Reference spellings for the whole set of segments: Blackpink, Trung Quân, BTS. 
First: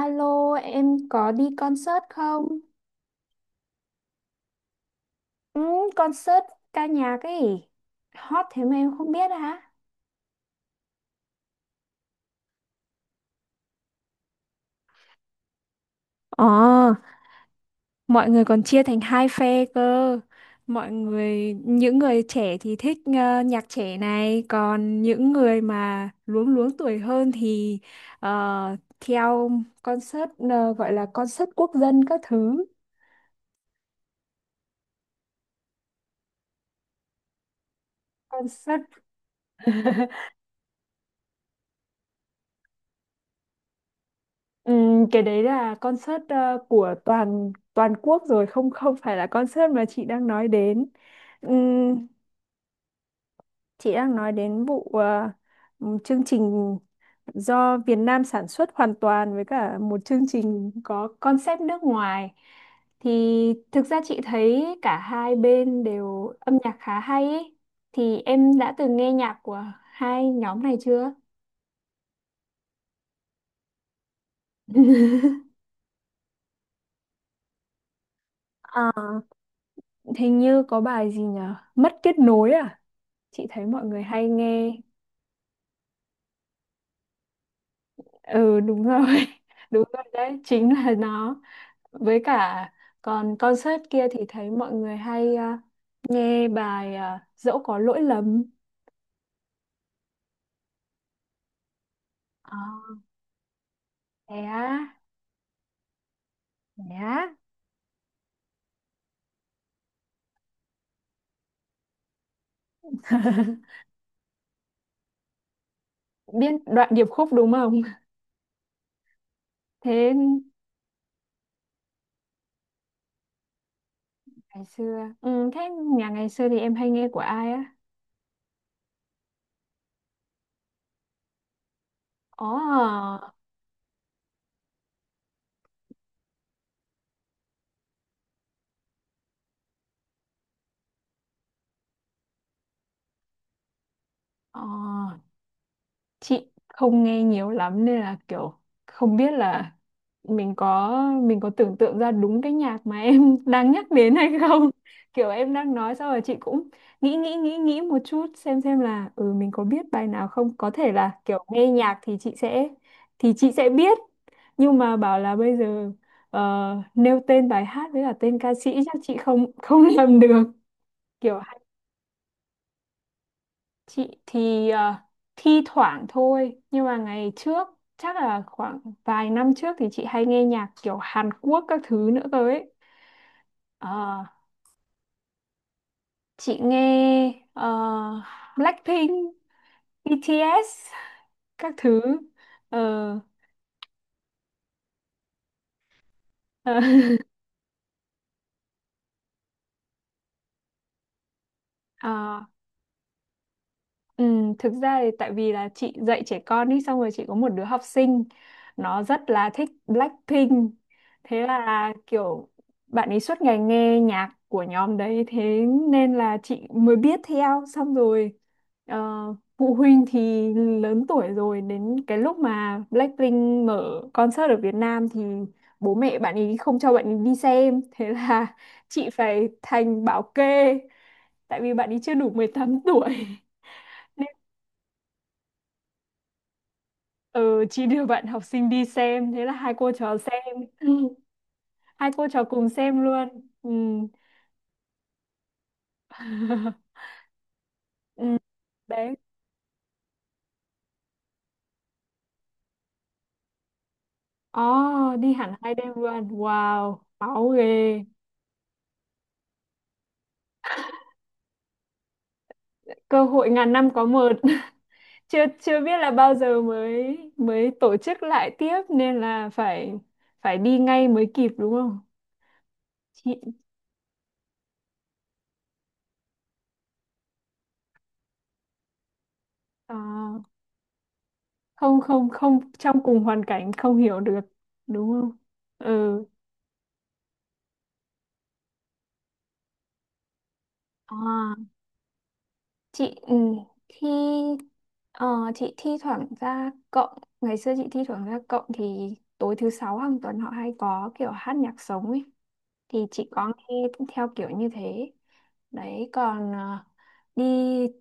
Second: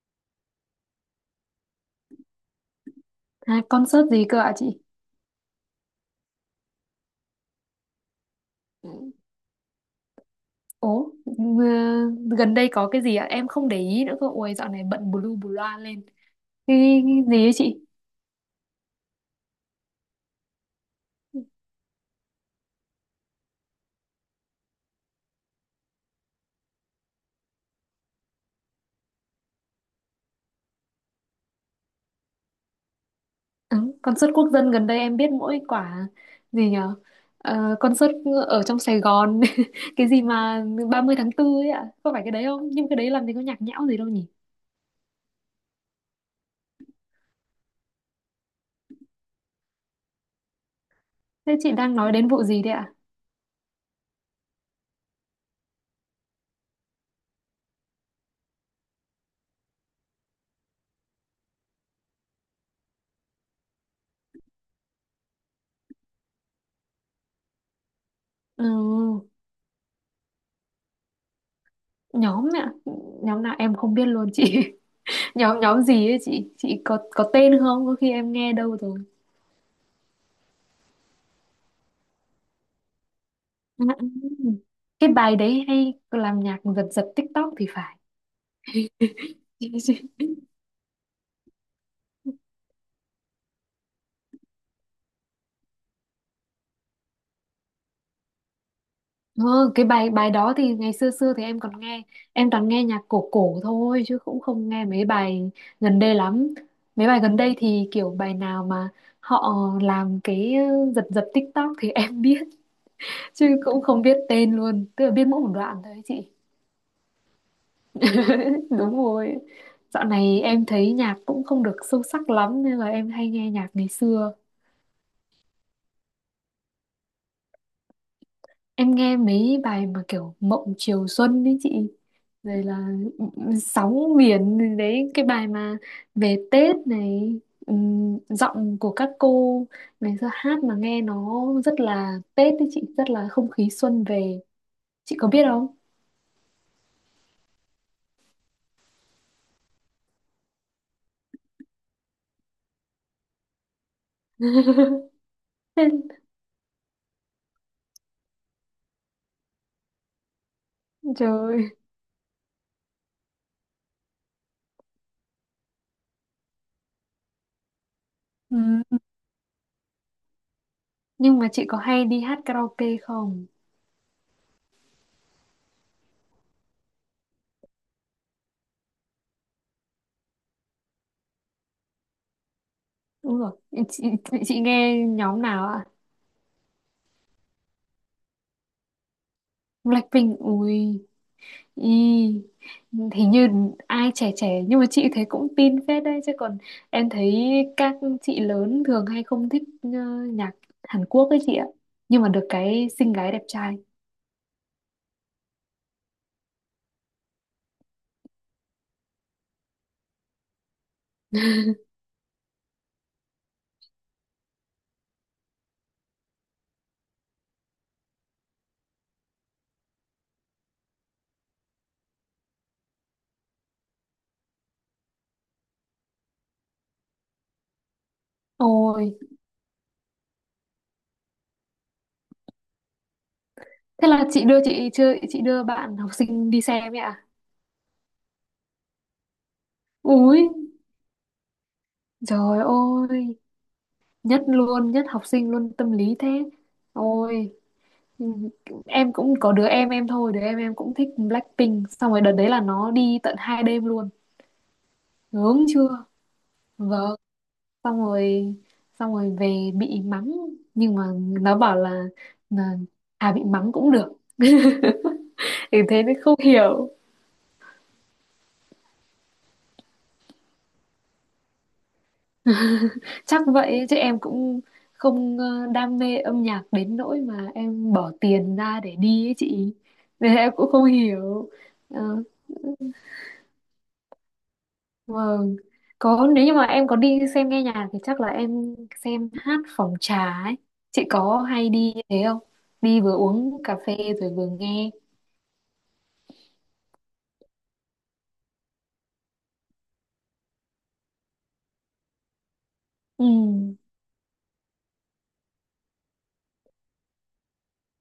Alo, em có đi concert không? À, concert gì cơ ạ chị? Ừ, Concert ca nhạc ấy. Hot thế mà em không Ừ. biết hả? Ố, ừ, gần đây có cái gì ạ? Em không để ý nữa cơ. Ôi, dạo này bận bù lu bù loa lên. Ờ, Cái gì ấy chị? Mọi người còn chia thành hai phe cơ. Mọi người, những người trẻ thì thích nhạc trẻ này, còn những người mà luống luống tuổi hơn thì theo concert, gọi là concert quốc dân các thứ. Ừ, concert quốc dân gần đây em biết mỗi quả gì nhở? Concert ở trong Concert. Sài Gòn. Cái gì mà ba mươi tháng 4 ấy ạ? Có phải cái đấy không? Nhưng cái đấy làm gì có nhạc nhẽo gì đâu nhỉ? Cái đấy là concert của toàn toàn quốc rồi, không không phải là concert mà chị đang nói đến. Thế chị đang Ừm, nói đến vụ gì đấy ạ? chị đang nói đến vụ chương trình do Việt Nam sản xuất hoàn toàn với cả một chương trình có concept nước ngoài, thì thực ra chị thấy cả hai bên đều âm nhạc khá hay ấy. Thì em Ừ, đã từng nghe nhạc của hai nhóm này chưa? nhóm ạ. Nhóm nào em không biết luôn chị. Nhóm nhóm gì ấy chị? Chị có tên không? Có khi em nghe đâu. Ờ, Hình như có bài gì nhở, Mất kết nối à? Chị thấy mọi À, người à, hay nghe. cái bài đấy hay làm nhạc giật giật TikTok thì phải. Ừ, đúng rồi. Đúng rồi, đấy chính là nó. Với cả còn concert kia thì thấy mọi người hay, nghe bài, dẫu có lỗi lầm. Ừ, cái bài bài đó thì ngày xưa xưa thì em còn nghe, em toàn nghe À, nhạc cổ cổ thôi chứ thế cũng không nghe á? mấy bài gần đây lắm. Thế Mấy bài á? gần đây thì kiểu bài nào mà họ làm cái giật giật TikTok thì em biết, chứ cũng không biết tên luôn, tức là biết mỗi một đoạn thôi ấy chị. Biết đoạn điệp khúc đúng không? Đúng rồi. Dạo Thế này em thấy nhạc cũng không được sâu sắc lắm nên là em hay nghe nhạc ngày xưa. ngày xưa, ừ, thế nhà ngày xưa thì em hay nghe của ai á? Em nghe mấy bài mà kiểu Mộng Chiều Xuân đấy chị. Ồ. Rồi là, ừ, Sóng Biển Đấy, cái bài mà về Tết này, giọng của các cô ngày xưa hát mà nghe nó rất là Tết đấy chị. Rất là không khí xuân về. Ồ, Chị có biết không? chị không nghe nhiều lắm nên là kiểu không biết là mình có, mình có tưởng tượng ra đúng cái nhạc mà em đang nhắc đến hay không. Kiểu em đang nói xong rồi chị cũng nghĩ nghĩ nghĩ nghĩ một chút xem là ừ mình có biết bài nào không, có thể là Trời kiểu nghe ơi. nhạc thì chị sẽ, thì chị sẽ biết, nhưng mà bảo là bây giờ nêu tên bài hát với cả tên ca sĩ Ừm, chắc chị không không làm được. Nhưng Kiểu mà chị có hay đi hát karaoke không? chị thì thi thoảng thôi, nhưng mà ngày trước chắc là khoảng vài năm trước thì chị hay nghe nhạc kiểu Hàn Quốc các thứ nữa cơ ấy. Đúng rồi. Ờ, Chị nghe nhóm nào ạ? chị nghe Blackpink, Blackpink. BTS Ui. các Ừ, thứ. Ờ, hình như ai trẻ trẻ, nhưng mà chị thấy cũng tin phết đấy chứ, còn ờ, em thấy các chị lớn thường hay không thích nhạc Hàn Quốc ấy chị ạ, nhưng mà ờ. được cái xinh gái đẹp trai. Ừ, thực ra thì tại vì là chị dạy trẻ con đi, xong rồi chị có một đứa học sinh nó rất là thích Blackpink, thế là kiểu bạn ấy suốt ngày nghe nhạc của nhóm đấy, thế nên là chị mới biết theo. Xong rồi ờ, phụ huynh thì lớn tuổi rồi, đến cái lúc mà Blackpink mở concert ở Việt Nam thì bố mẹ bạn ấy không cho bạn ấy đi xem, thế là Ôi, chị phải thành bảo kê tại vì bạn ấy chưa đủ 18 tuổi. thế là chị đưa, chị chưa, chị đưa bạn học sinh đi xem ấy ạ? Ừ, chị đưa bạn học sinh đi xem, thế là hai cô trò Ui xem. Ừ, hai cô trò trời cùng xem luôn. ơi, Ừ. nhất luôn, nhất học sinh luôn, tâm lý thế. Ôi. Ừ, Ừ. em Đấy. cũng có đứa em thôi, đứa em cũng thích Blackpink, xong rồi đợt đấy là nó đi tận 2 đêm luôn. Oh, đi hẳn Ngưỡng hai đêm chưa? luôn, wow Vâng. máu Xong ghê. rồi, xong rồi về bị mắng, nhưng mà nó bảo là, Cơ à, bị hội ngàn mắng năm cũng có được. một. chưa Thì chưa biết thế là mới không bao giờ hiểu. mới mới tổ chức lại tiếp nên là phải, phải đi ngay mới kịp đúng không chị? Chắc vậy chứ em cũng không đam mê âm nhạc đến nỗi mà em bỏ tiền ra để đi ấy chị, nên À, em cũng không hiểu. không Ờ, không không trong cùng hoàn cảnh không hiểu được đúng không? vâng, Ừ. có, nếu như mà em có đi xem nghe nhạc thì chắc là em xem hát phòng trà ấy. Chị có À. hay đi như thế không? Đi vừa Chị, ừ, uống cà phê thi, rồi vừa nghe. ờ, chị thi thoảng ra cộng, ngày xưa chị thi thoảng ra cộng thì tối thứ sáu hàng tuần họ hay có kiểu hát nhạc sống ấy, thì Ừ. chị có nghe theo kiểu như thế. Đấy còn đi,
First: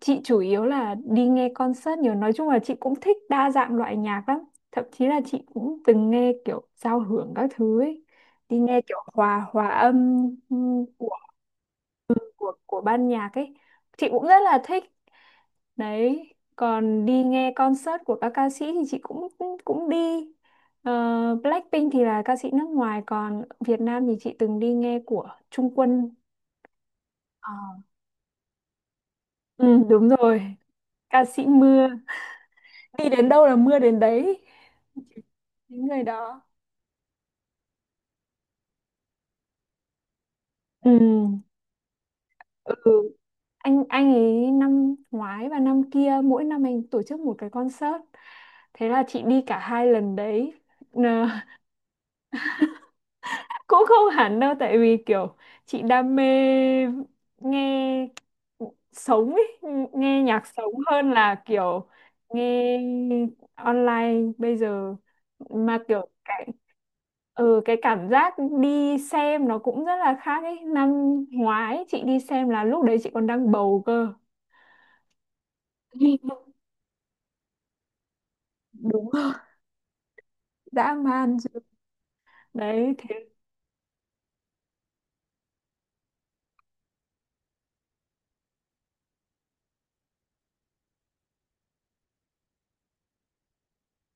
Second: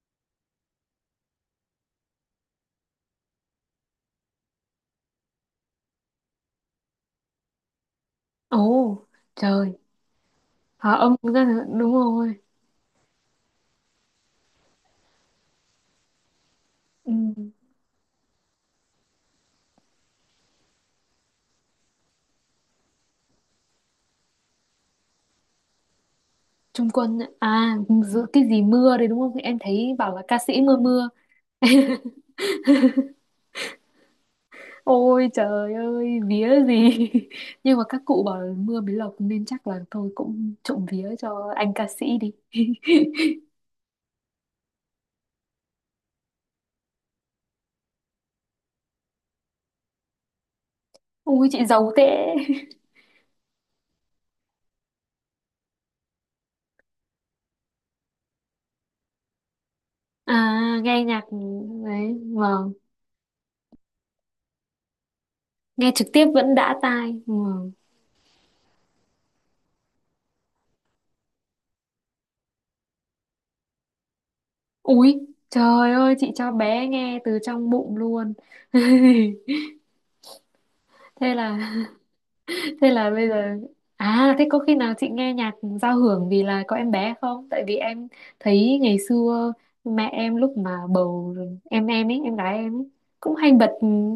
chị chủ yếu là đi nghe concert nhiều, nói chung là chị cũng thích đa dạng loại nhạc lắm, thậm chí là chị cũng từng nghe kiểu giao hưởng các thứ ấy, đi Ồ. nghe kiểu hòa hòa Trời. âm, ừ, Hả, của ông đúng rồi. của ban nhạc ấy, chị cũng rất là thích. Đấy, còn Ừ, đi nghe concert của các ca sĩ thì chị cũng cũng cũng đi. Ờ, Blackpink thì là ca sĩ nước ngoài, còn Việt Nam thì chị từng đi nghe của Trung Quân. Trung Quân ạ. Ờ. À, giữa cái gì mưa đấy đúng không, em Ừ, thấy đúng bảo là ca rồi, sĩ mưa mưa. ca sĩ mưa. Đi đến đâu là mưa đến đấy. Ôi trời Những người ơi, đó. vía gì. Nhưng mà các cụ bảo là mưa mới lộc, nên chắc là tôi cũng trộm Ừ. vía cho anh ca sĩ đi. Ừ. Anh ấy năm ngoái và năm kia mỗi năm anh tổ chức một cái concert. Thế là chị đi cả hai lần đấy. Ui, chị giàu thế. Cũng không hẳn đâu, tại vì kiểu chị đam mê nghe sống ấy, nghe nhạc sống À, nghe hơn nhạc. là kiểu Đấy, vâng, nghe online bây giờ, mà nghe kiểu trực tiếp cái, vẫn đã tai, ừ, vâng. cái cảm giác đi xem nó cũng rất là khác ấy. Năm ngoái chị đi xem là lúc đấy chị còn đang bầu cơ. Ui trời ơi, chị cho bé nghe từ trong bụng luôn. Đúng rồi, dã Thế man là, rồi. Thế Đấy là thế. bây giờ, à, thế có khi nào chị nghe nhạc giao hưởng vì là có em bé không? Tại vì em thấy ngày xưa mẹ em lúc mà bầu em ấy, em gái em ấy, cũng hay bật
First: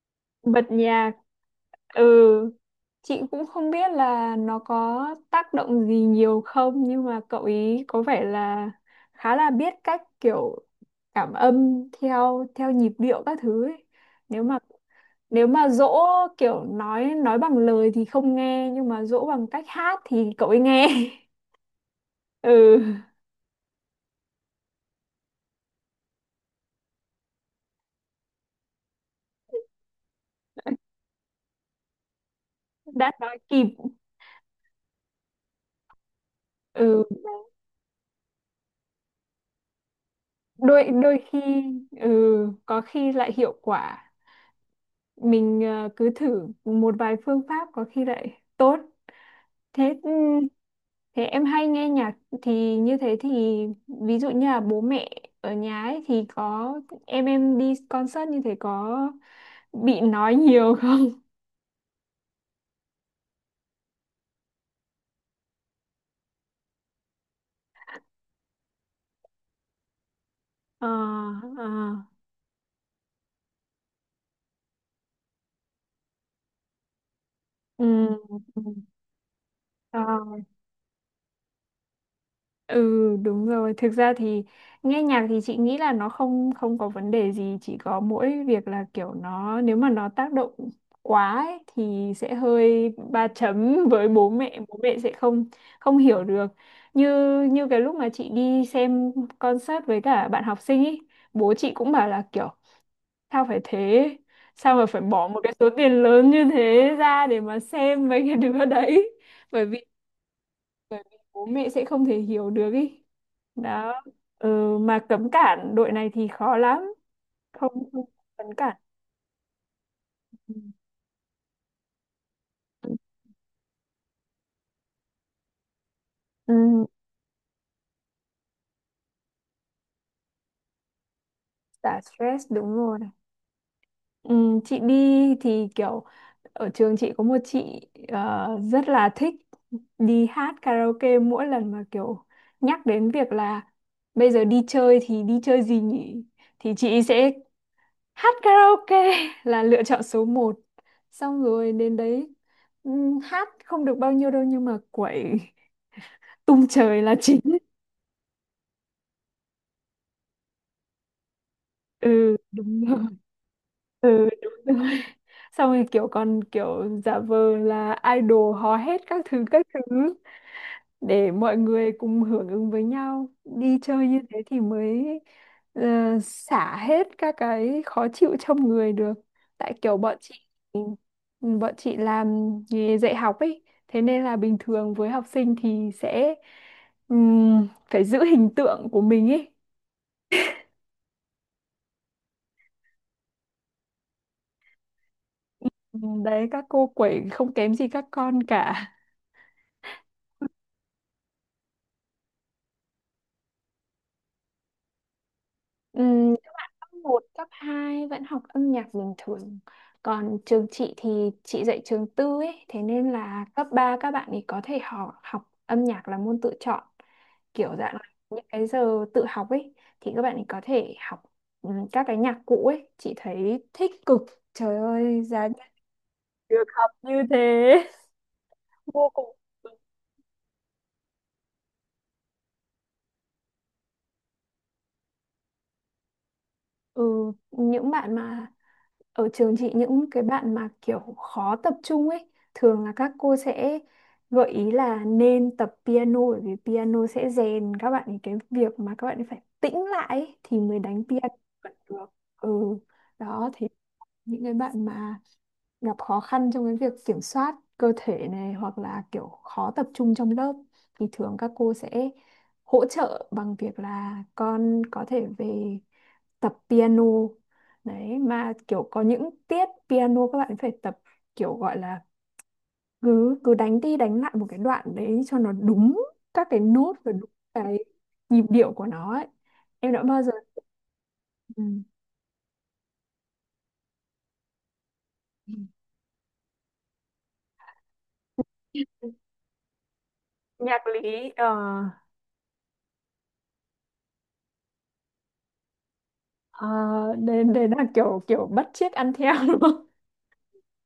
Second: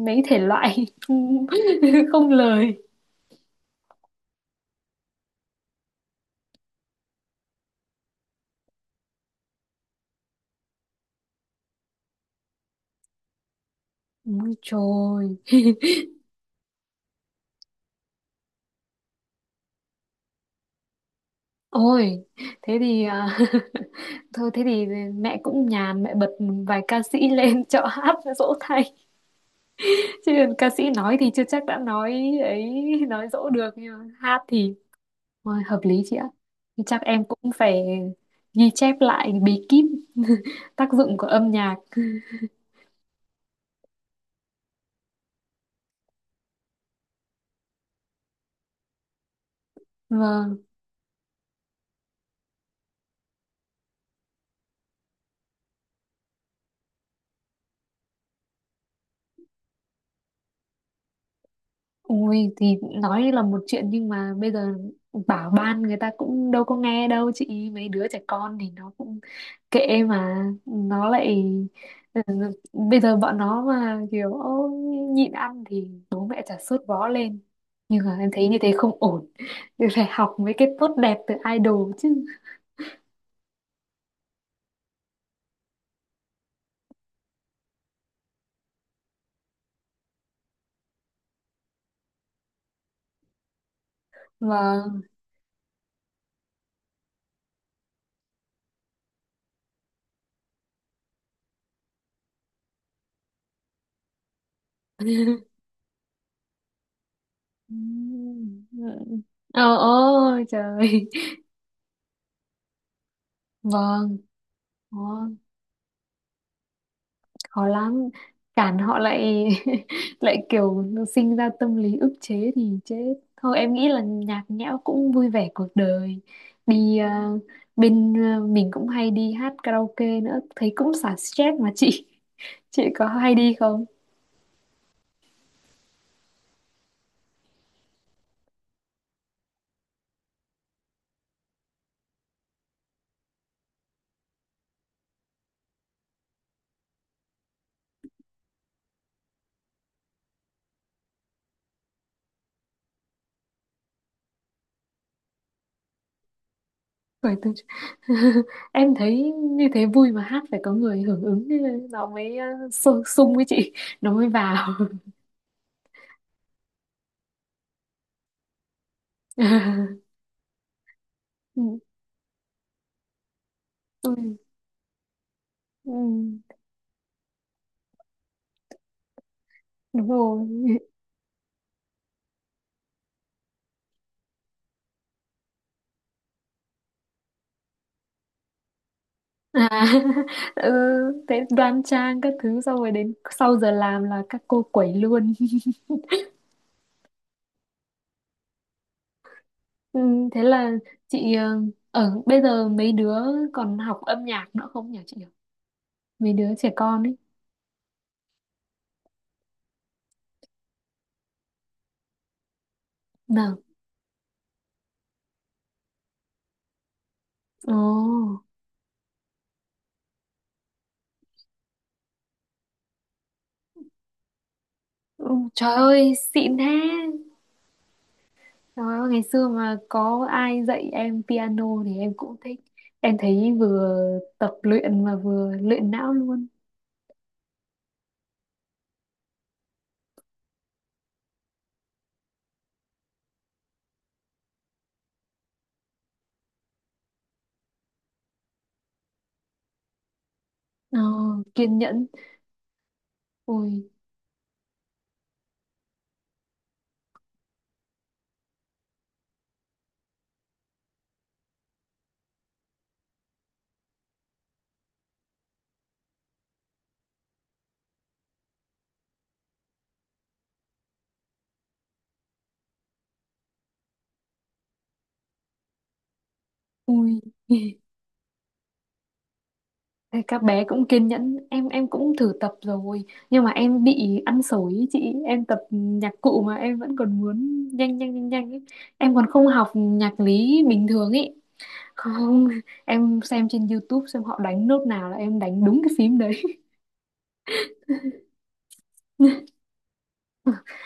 mấy thể Bật loại nhạc, không ừ. lời. Chị cũng không biết là nó có tác động gì nhiều không, nhưng mà cậu ý có vẻ là khá là biết cách kiểu cảm âm theo theo nhịp điệu các thứ ấy. Nếu Ôi mà, trời. nếu mà dỗ kiểu nói bằng lời thì không nghe, nhưng mà dỗ bằng cách hát thì cậu ấy nghe. Ôi, thế Ừ, thì à, thôi thế thì mẹ cũng nhàn, mẹ bật vài ca sĩ lên cho hát dỗ thay. Chứ ca sĩ nói thì chưa chắc đã nói ấy, đã nói nói dỗ kịp. được, nhưng mà hát thì, ôi, hợp lý chị ạ. Thì chắc Ừ, em cũng phải ghi chép lại bí kíp đôi tác dụng đôi của khi, âm nhạc. ừ, có khi lại hiệu quả. Mình cứ thử một vài phương pháp có khi lại tốt. Thế, ừ, Vâng. thế em hay nghe nhạc thì như thế thì ví dụ như là bố mẹ ở nhà ấy thì có, em đi concert như thế có bị nói nhiều không? Ui thì nói là một chuyện, nhưng mà bây giờ bảo ban người ta cũng đâu có nghe đâu chị. Mấy đứa trẻ con thì nó cũng kệ, mà Ờ, nó lại, ờ, ừ, bây giờ bọn nó mà kiểu "Ô, nhịn ăn" thì bố mẹ chả sốt vó lên. ừ, Nhưng mà em thấy như ừ, thế không ổn. ờ. Phải học mấy cái tốt đẹp từ idol chứ. Ừ đúng rồi, thực ra thì nghe nhạc thì chị nghĩ là nó không không có vấn đề gì, chỉ có mỗi việc là kiểu nó, nếu mà nó tác động quá ấy, thì sẽ hơi ba chấm với bố mẹ Vâng. sẽ không không hiểu được. Như, như cái lúc mà chị đi xem concert với cả bạn học sinh ấy, bố chị cũng bảo là kiểu sao phải thế, sao mà phải bỏ một cái số tiền lớn như thế ra để mà xem mấy cái đứa đấy. ừ. Bởi Ờ vì, ôi bởi trời. vì bố mẹ sẽ không thể hiểu được ý đó. Vâng. Ừ, mà Khó, cấm cản đội này thì khó lắm, khó không không lắm cấm cản. cản họ lại. Lại Ừ. kiểu sinh ra tâm lý ức chế thì chết thôi. Em nghĩ là nhạc nhẽo cũng vui vẻ cuộc đời, Ừ, đi, à, bên, à, mình cũng hay đi hát karaoke nữa, thấy cũng xả stress mà xả chị. stress đúng Chị rồi. có hay đi không? Ừ, chị đi thì kiểu ở trường chị có một chị rất là thích đi hát karaoke, mỗi lần mà kiểu nhắc đến việc là bây giờ đi chơi thì đi chơi gì nhỉ thì chị sẽ hát karaoke là lựa chọn số một, xong rồi đến đấy hát không được bao nhiêu đâu nhưng mà quẩy tung trời là Bởi chính. từ... em thấy như thế vui mà, hát phải có người hưởng ứng nó Ừ mới, à, đúng rồi, sung với chị, nó ừ mới vào. đúng rồi. Xong rồi kiểu còn kiểu giả vờ là idol hò hét các thứ để mọi Ừ, người cùng hưởng ứng với nhau, đi chơi tôi, như thế thì mới ờ, ừ, xả hết các cái khó chịu trong người được. Tại kiểu đúng bọn, rồi. ừ, bọn chị làm nghề dạy học ấy, thế nên là bình thường với học sinh thì sẽ phải giữ hình tượng của mình ấy. À. Ừ, thế đoan trang các thứ, xong rồi đến sau giờ làm là các cô quẩy luôn. Đấy, các cô quẩy không kém gì các con cả. Ừ, thế là chị ở bây giờ mấy đứa còn học âm nhạc nữa không nhỉ chị nhỉ, mấy Ừm, đứa trẻ Cấp con ấy? một cấp 2 vẫn học âm nhạc bình thường. Còn trường chị thì chị dạy trường tư ấy, thế nên là Nào. cấp 3 các bạn ấy có thể học học âm nhạc là môn tự chọn. Kiểu dạng là Ồ. những cái giờ tự học ấy thì các bạn ấy có thể học, ừ, các cái nhạc cụ ấy, chị thấy thích cực. Trời ơi, Ừ, giá nhà trời ơi xịn được thế. học như thế. Trời Vô ơi, ngày cùng. xưa mà có ai dạy em piano thì em cũng thích. Em thấy vừa tập luyện mà vừa luyện não luôn. Ừ, những bạn mà ở trường chị, những cái bạn mà kiểu khó tập trung ấy thường là các cô sẽ gợi ý là nên tập piano, bởi vì piano sẽ rèn các bạn ấy cái việc mà các bạn ấy phải tĩnh lại ấy, thì mới Ờ, đánh piano vẫn kiên được. nhẫn. Ừ, đó thế, Ôi. những cái bạn mà gặp khó khăn trong cái việc kiểm soát cơ thể này, hoặc là kiểu khó tập trung trong lớp, thì thường các cô sẽ hỗ trợ bằng việc là con có thể về tập piano. Đấy, mà kiểu có những tiết piano các bạn phải tập, kiểu gọi là cứ cứ đánh đi đánh lại một cái đoạn đấy cho nó đúng các cái nốt và Ui. đúng cái nhịp điệu của nó ấy. Em đã bao giờ. Các bé cũng kiên nhẫn, Ừ. Em cũng thử tập rồi, nhưng mà em bị ăn xổi ý chị, em tập nhạc cụ mà em vẫn còn muốn nhanh nhanh nhanh nhanh ấy. Em còn không học nhạc lý Nhạc bình thường lý, ấy, không, em xem trên YouTube xem họ đánh nốt nào là em đánh đúng cái phím đấy. à, đấy, đấy là kiểu kiểu bắt chước ăn theo đúng không?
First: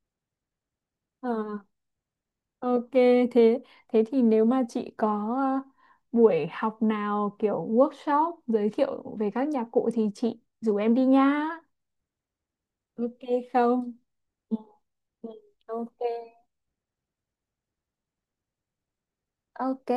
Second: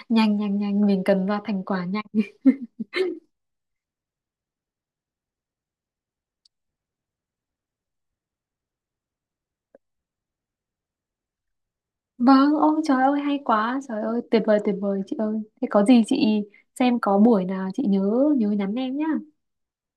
Nhanh nhanh nhanh, mình cần Ờ, ra thành quả nhanh. ok, thế, thế thì nếu mà chị có ờ, buổi học nào kiểu workshop giới thiệu về các nhạc cụ thì chị rủ em đi nha. Vâng, ôi trời Ok ơi hay quá, không? trời ơi tuyệt Ừ, vời, tuyệt vời chị ừ, ơi, thế có Ok. gì chị xem có buổi nào chị nhớ nhớ nhắn em nhá. Ok.